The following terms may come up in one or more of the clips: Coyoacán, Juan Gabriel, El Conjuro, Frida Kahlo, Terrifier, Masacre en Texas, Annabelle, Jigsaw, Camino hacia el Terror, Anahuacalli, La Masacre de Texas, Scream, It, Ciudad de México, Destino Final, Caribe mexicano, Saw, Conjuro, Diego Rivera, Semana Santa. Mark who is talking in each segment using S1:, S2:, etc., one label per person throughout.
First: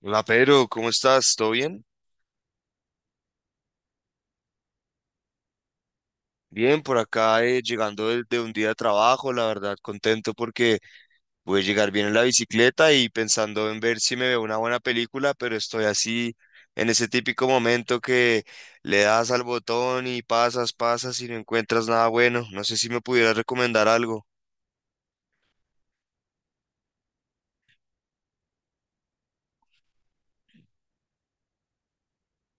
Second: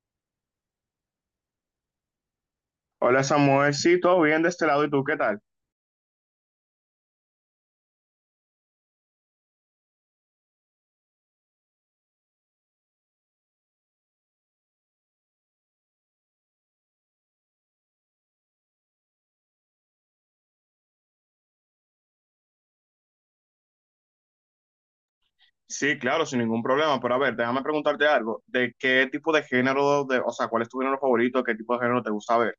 S1: Hola, Pedro, ¿cómo estás? ¿Todo bien?
S2: Hola Samuel, sí, todo bien de este lado, ¿y tú qué tal?
S1: Bien, por acá llegando de un día de trabajo, la verdad contento porque voy a llegar bien en la bicicleta y pensando en ver si me veo una buena película, pero estoy así en ese típico momento que le das al botón y pasas, pasas y no encuentras nada bueno. No sé si me pudieras recomendar algo.
S2: Sí, claro, sin ningún problema. Pero a ver, déjame preguntarte algo. ¿De qué tipo de género, o sea, cuál es tu género favorito? ¿Qué tipo de género te gusta ver?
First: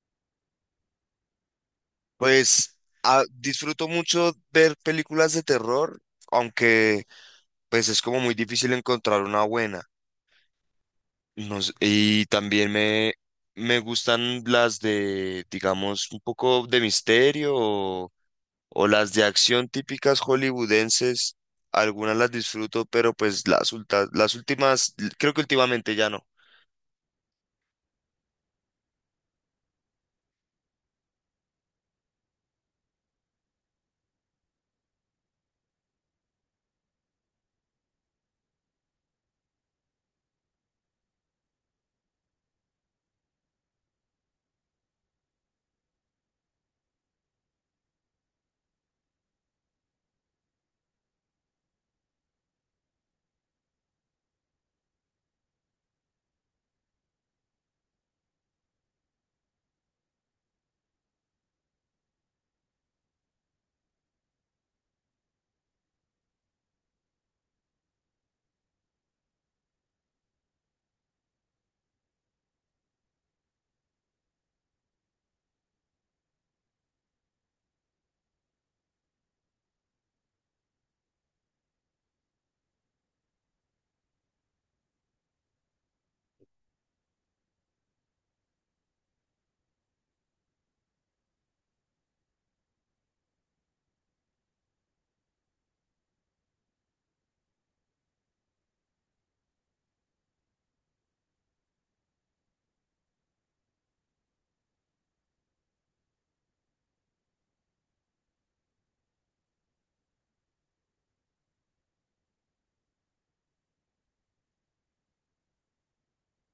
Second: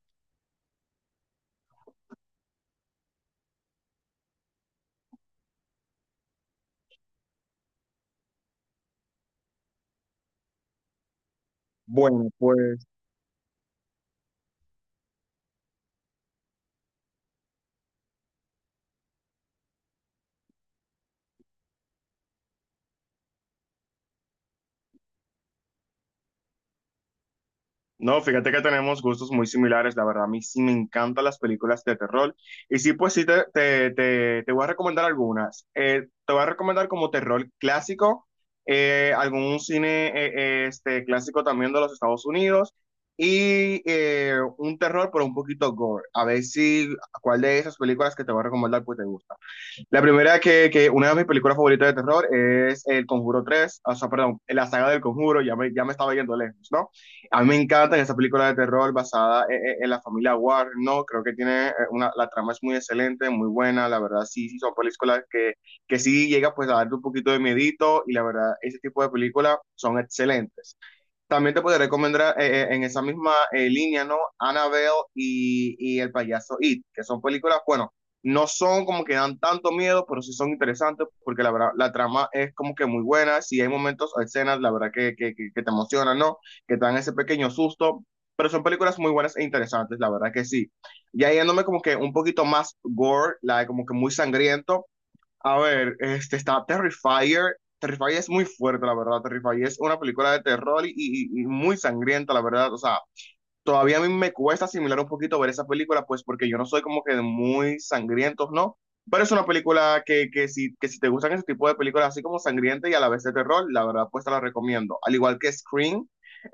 S1: Pues disfruto mucho ver películas de terror, aunque pues es como muy difícil encontrar una buena. No sé, y
S2: Bueno,
S1: también
S2: pues.
S1: me gustan las de, digamos, un poco de misterio o las de acción típicas hollywoodenses. Algunas las disfruto, pero pues las últimas, creo que últimamente ya no.
S2: No, fíjate que tenemos gustos muy similares, la verdad, a mí sí me encantan las películas de terror. Y sí, pues sí, te voy a recomendar algunas. Te voy a recomendar como terror clásico, algún cine clásico también de los Estados Unidos, y un terror, pero un poquito gore. A ver si cuál de esas películas que te voy a recomendar pues te gusta. La primera que, una de mis películas favoritas de terror, es El Conjuro 3. O sea, perdón, la saga del Conjuro, ya me estaba yendo lejos, ¿no? A mí me encantan esa película de terror basada en la familia Warren, ¿no? Creo que tiene la trama es muy excelente, muy buena, la verdad sí, sí son películas que sí llega pues a darte un poquito de miedito, y la verdad ese tipo de películas son excelentes. También te podría recomendar en esa misma línea, ¿no? Annabelle y El Payaso It, que son películas, bueno, no son como que dan tanto miedo, pero sí son interesantes porque la verdad, la trama es como que muy buena. Si hay momentos o escenas, la verdad, que te emocionan, ¿no? Que te dan ese pequeño susto, pero son películas muy buenas e interesantes, la verdad que sí. Ya yéndome como que un poquito más gore, como que muy sangriento. A ver, este está Terrifier. Terrifier es muy fuerte, la verdad. Terrifier es una película de terror y muy sangrienta, la verdad. O sea, todavía a mí me cuesta asimilar un poquito ver esa película, pues porque yo no soy como que de muy sangrientos, ¿no? Pero es una película que si te gustan ese tipo de películas así como sangrienta y a la vez de terror, la verdad pues te la recomiendo. Al igual que Scream.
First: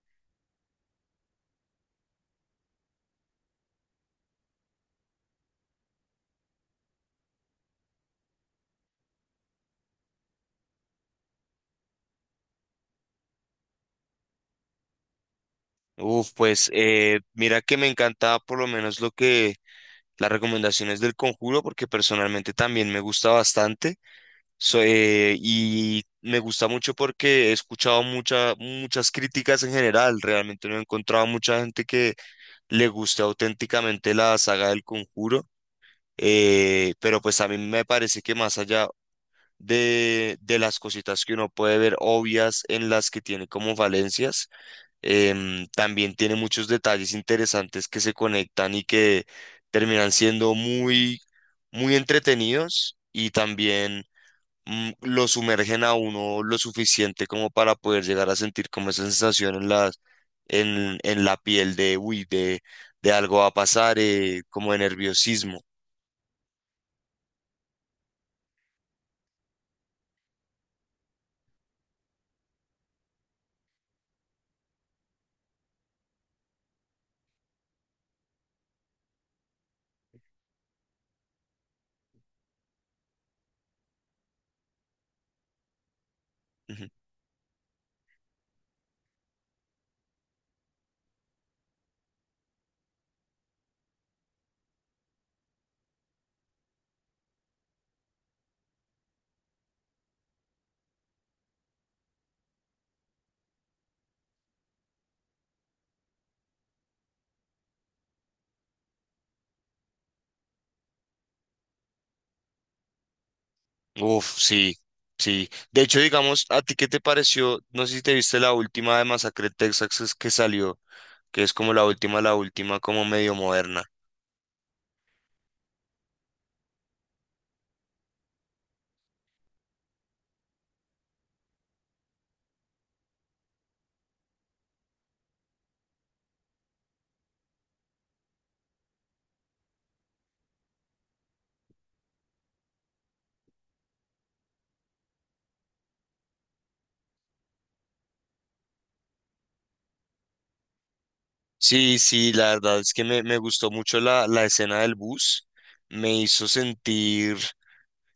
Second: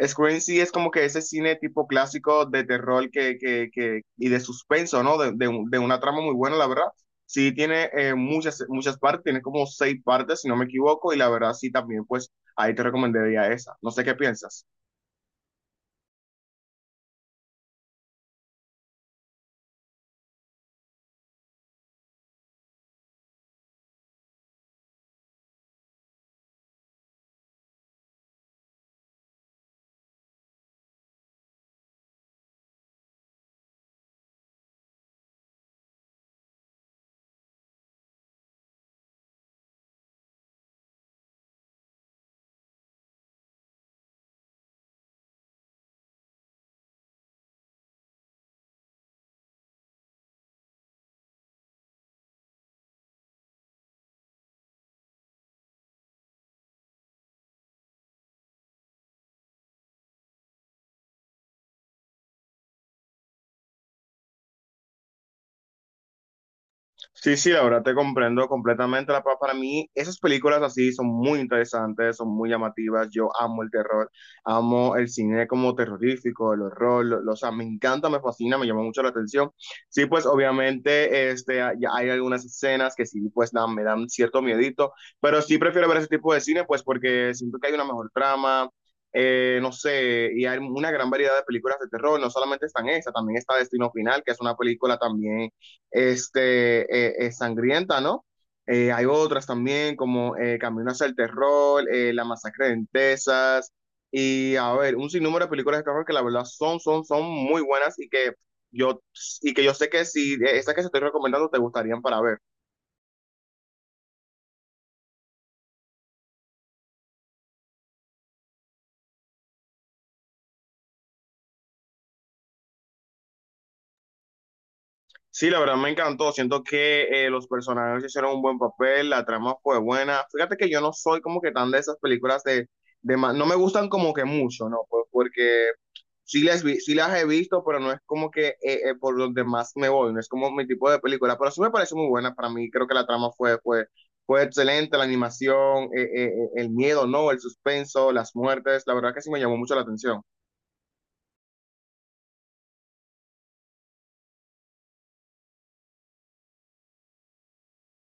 S2: Scream sí es como que ese cine tipo clásico de terror y de suspenso, ¿no? De una trama muy buena, la verdad. Sí tiene muchas partes, tiene como seis partes, si no me equivoco, y la verdad sí, también pues ahí te recomendaría esa. No sé qué piensas.
S1: Uf, pues mira que me encanta por lo menos lo que las recomendaciones del Conjuro, porque personalmente también me gusta bastante. Y me gusta mucho porque he escuchado muchas críticas en general. Realmente no he encontrado mucha gente que le guste auténticamente la saga del Conjuro. Pero pues a mí me parece que más allá de las cositas que uno puede ver obvias en las que tiene como falencias, también tiene muchos detalles interesantes que se conectan y que terminan siendo muy, muy entretenidos y también lo sumergen a uno lo suficiente como para poder llegar a sentir como esa sensación en la piel uy, de algo va a pasar, como de nerviosismo.
S2: Sí, sí, la verdad te comprendo completamente. Para mí, esas películas así son muy interesantes, son muy llamativas. Yo amo el terror, amo el cine como terrorífico, el horror, o sea, me encanta, me fascina, me llama mucho la atención. Sí, pues obviamente ya hay algunas escenas que sí, pues me dan cierto miedito, pero sí prefiero ver ese tipo de cine, pues
S1: Ujú.
S2: porque siento que hay una mejor trama. No sé, y hay una gran variedad de películas de terror, no solamente están esa, también está Destino Final, que es una película también sangrienta, ¿no? Hay otras también como Camino hacia el Terror, La Masacre de Texas, y a ver, un sinnúmero de películas de terror que la verdad son, son muy buenas, y yo, que yo sé que si estas que se estoy recomendando te gustarían para ver.
S1: Uf, sí, sí. De hecho, digamos, ¿a ti qué te pareció? No sé si te viste la última de Masacre en Texas que salió, que es como la última, como medio moderna.
S2: Sí, la verdad me encantó. Siento que los personajes hicieron un buen papel, la trama fue buena. Fíjate que yo no soy como que tan de esas películas no me gustan como que mucho, ¿no? Pues porque sí las he visto, pero no es como que por donde más me voy, no es como mi tipo de película, pero sí me parece muy buena. Para mí, creo que la trama fue excelente, la animación, el miedo, ¿no? El suspenso, las muertes, la verdad que sí me llamó mucho la atención.
S1: Sí, sí, la verdad es que me gustó mucho la escena del bus. Me hizo sentir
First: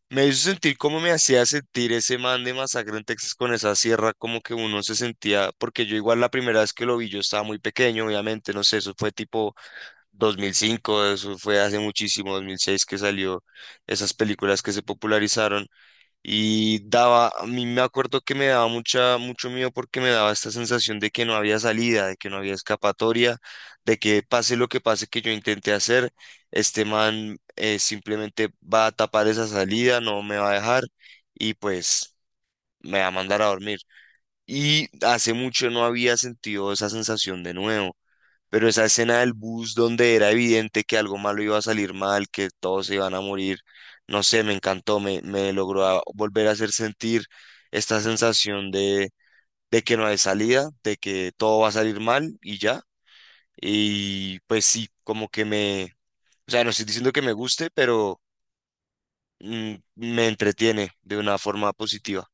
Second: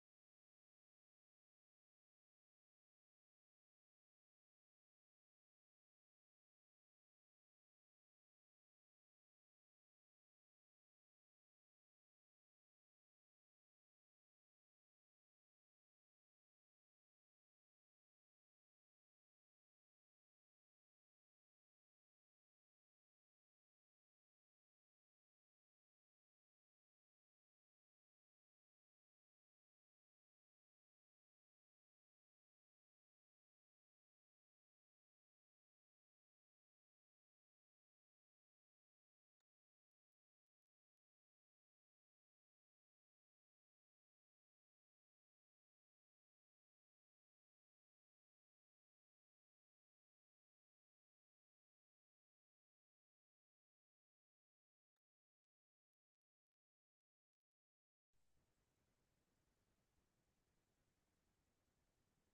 S1: Me hizo sentir como me hacía sentir ese man de Masacre en Texas con esa sierra, como que uno se sentía, porque yo igual la primera vez que lo vi, yo estaba muy pequeño, obviamente, no sé, eso fue tipo 2005. Eso fue hace muchísimo, 2006 que salió esas películas que se popularizaron. Y a mí me acuerdo que me daba mucho miedo porque me daba esta sensación de que no había salida, de que no había escapatoria, de que pase lo que pase que yo intenté hacer, este man simplemente va a tapar esa salida, no me va a dejar y pues me va a mandar a dormir. Y hace mucho no había sentido esa sensación de nuevo, pero esa escena del bus donde era evidente que algo malo iba a salir mal, que todos se iban a morir, no sé, me encantó, me logró volver a hacer sentir esta sensación de que no hay salida, de que todo va a salir mal y ya. Y pues sí, o sea, no estoy diciendo que me guste, pero me entretiene de una forma positiva.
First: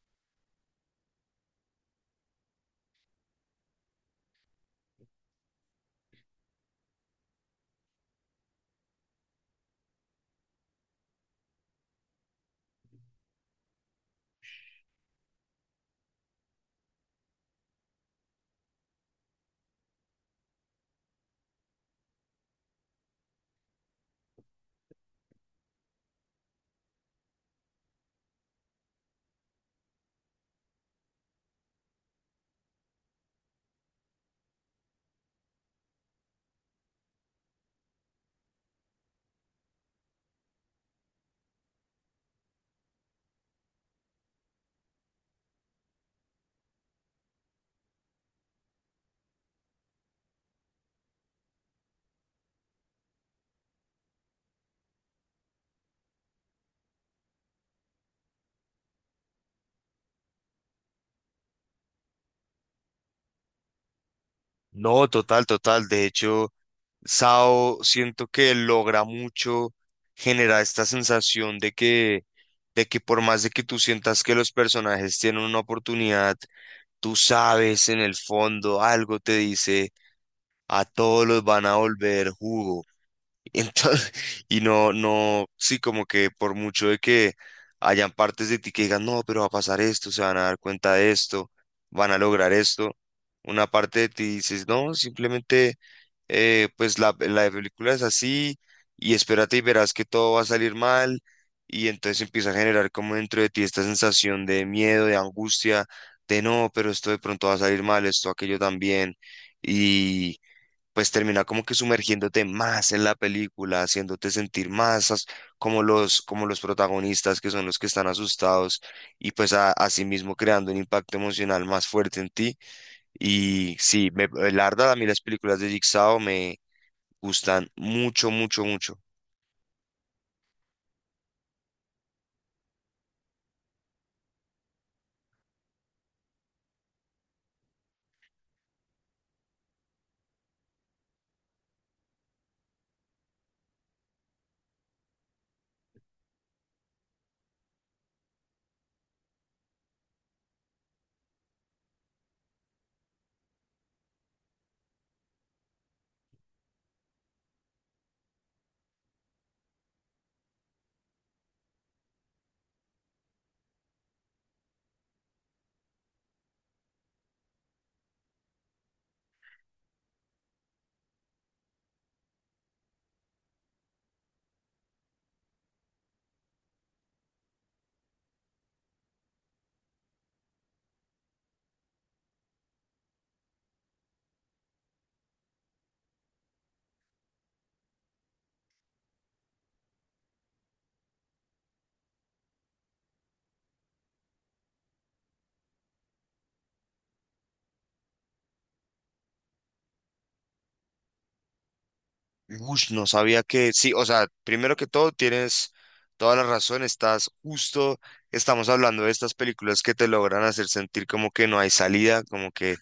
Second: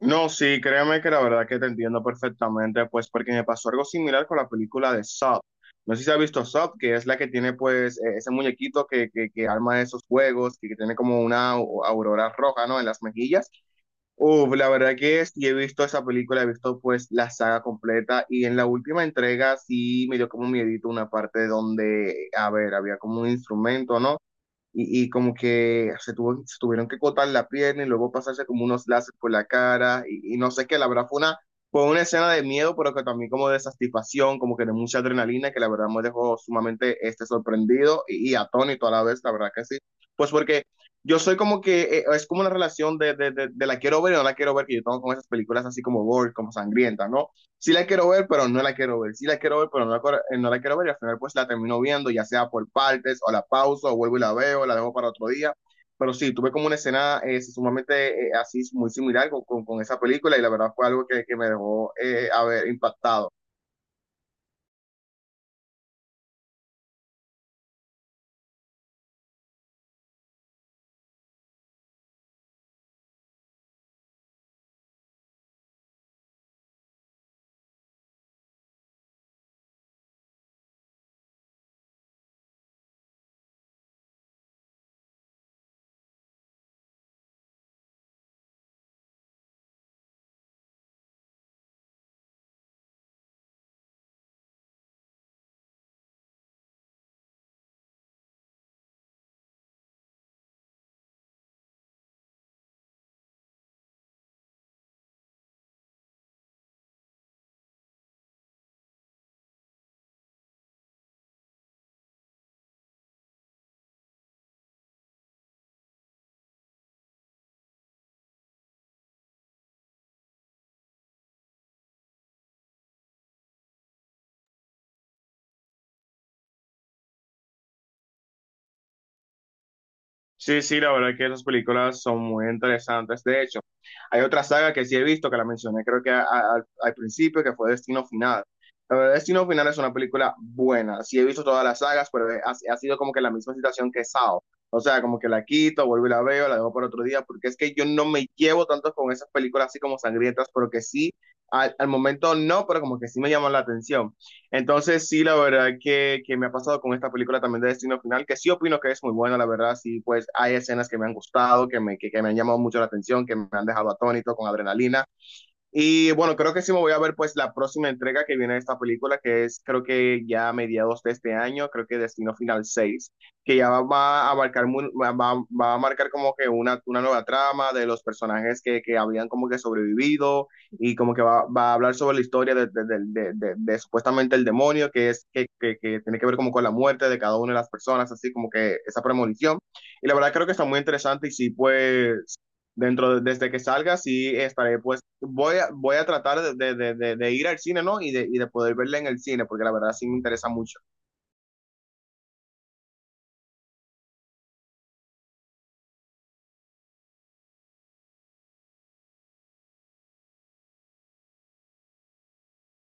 S2: No, sí, créeme que la verdad que te entiendo perfectamente, pues porque me pasó algo similar con la película de Saw. No sé si has visto Saw, que es la que tiene pues ese muñequito que arma esos juegos, que tiene como una aurora roja, ¿no?, en las mejillas. Uf, la verdad que sí he visto esa película, he visto pues la saga completa, y en la última entrega sí me dio como miedito una parte donde, a ver, había como un instrumento, ¿no?, y como que se tuvieron que cortar la pierna y luego pasarse como unos láser por la cara y no sé qué. La verdad fue una escena de miedo, pero que también como de satisfacción, como que de mucha adrenalina, que la verdad me dejó sumamente sorprendido y atónito a la vez, la verdad que sí, pues porque... Yo soy como que, es como una relación de la quiero ver y no la quiero ver, que yo tengo con esas películas así como gore, como sangrientas, ¿no? Sí la quiero ver, pero no la quiero ver, sí la quiero ver, pero no la quiero ver, y al final pues la termino viendo, ya sea por partes, o la pauso, o vuelvo y la veo, la dejo para otro día. Pero sí, tuve como una escena sumamente así, muy similar esa película, y la verdad fue algo que me dejó haber impactado.
S1: No, total, total. De hecho, Sao siento que logra mucho generar esta sensación de que por más de que tú sientas que los personajes tienen una oportunidad, tú sabes en el fondo algo te dice, a todos los van a volver jugo. Entonces, y no, no, sí, como que por mucho de que hayan partes de ti que digan, no, pero va a pasar esto, se van a dar cuenta de esto, van a lograr esto, una parte de ti dices, no, simplemente, pues la película es así y espérate y verás que todo va a salir mal y entonces empieza a generar como dentro de ti esta sensación de miedo, de angustia, de no, pero esto de pronto va a salir mal, esto, aquello también. Y pues termina como que sumergiéndote más en la película, haciéndote sentir más como los protagonistas que son los que están asustados y pues así mismo creando un impacto emocional más fuerte en ti. Y sí, la verdad a mí las películas de Jigsaw me gustan mucho, mucho, mucho.
S2: Sí, sí, la verdad que esas películas son muy interesantes. De hecho, hay otra saga que sí he visto, que la mencioné creo que al principio, que fue Destino Final. La verdad, Destino Final es una película buena. Sí he visto todas las sagas, pero ha sido como que la misma situación que Sao. O sea, como que la quito, vuelvo y la veo, la dejo para otro día, porque es que yo no me llevo tanto con esas películas así como sangrientas, pero que sí, al momento no, pero como que sí me llaman la atención. Entonces, sí, la verdad que me ha pasado con esta película también de Destino Final, que sí opino que es muy buena, la verdad. Sí, pues hay escenas que me han gustado, que me han llamado mucho la atención, que me han dejado atónito, con adrenalina, y bueno, creo que sí me voy a ver pues la próxima entrega que viene de esta película, que es creo que ya a mediados de este año. Creo que Destino Final 6, que ya va a marcar como que una nueva trama de los personajes que habían como que sobrevivido, y como que va a hablar sobre la historia de supuestamente el demonio, que es que, tiene que ver como con la muerte de cada una de las personas, así como que esa premonición. Y la verdad creo que está muy interesante, y sí, pues desde que salga, sí estaré, pues voy a tratar de ir al cine, ¿no? Y de poder verla en el cine, porque la verdad sí me interesa mucho.
S1: Ush, no sabía que, sí, o sea, primero que todo tienes toda la razón, estás justo, estamos hablando de estas películas que te logran hacer sentir como que no hay salida, como que.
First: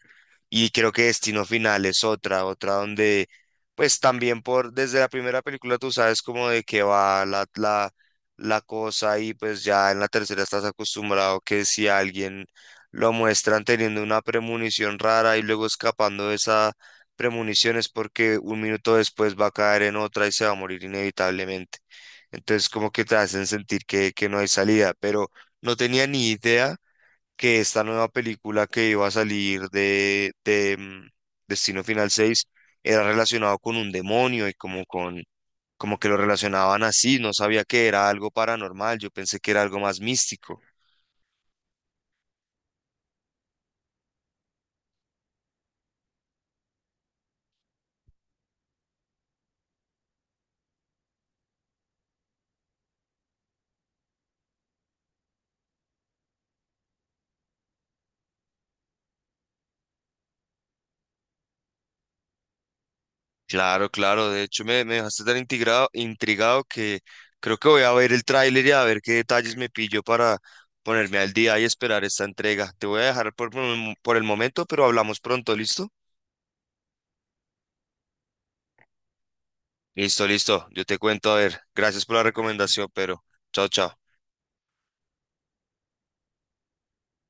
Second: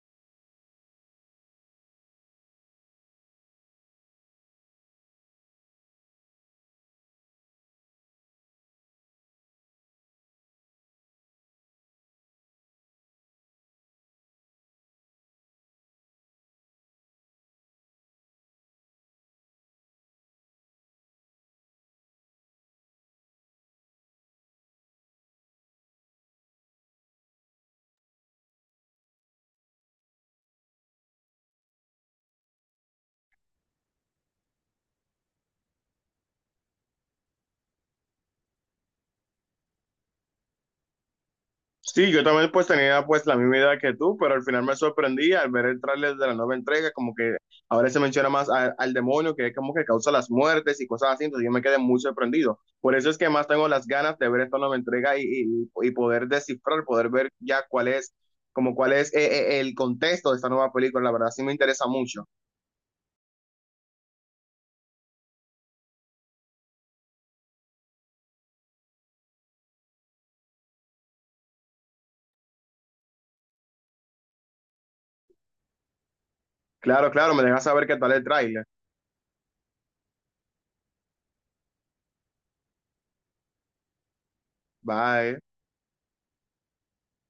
S1: Y creo que Destino Final es otra donde, pues también por, desde la primera película tú sabes como de qué va la cosa y pues ya en la tercera estás acostumbrado que si a alguien lo muestran teniendo una premonición rara y luego escapando de esa premonición es porque un minuto después va a caer en otra y se va a morir inevitablemente. Entonces como que te hacen sentir que no hay salida, pero no tenía ni idea que esta nueva película que iba a salir de Destino Final 6 era relacionado con un demonio y como como que lo relacionaban así, no sabía que era algo paranormal, yo pensé que era algo más místico.
S2: Sí, yo también pues tenía pues la misma idea que tú, pero al final me sorprendí al ver el tráiler de la nueva entrega, como que ahora se menciona más al demonio, que es como que causa las muertes y cosas así. Entonces yo me quedé muy sorprendido. Por eso es que más tengo las ganas de ver esta nueva entrega y poder descifrar, poder ver ya como cuál es el contexto de esta nueva película. La verdad sí me interesa mucho.
S1: Claro, claro, de hecho me dejaste tan intrigado, intrigado que creo que voy a ver el tráiler y a ver qué detalles me pillo para ponerme al día y esperar esta entrega. Te voy a dejar por el momento, pero hablamos pronto, ¿listo?
S2: Claro, claro, me dejas saber qué tal el tráiler.
S1: Listo, listo. Yo te cuento, a ver. Gracias por la recomendación, pero chao, chao.
S2: Bye.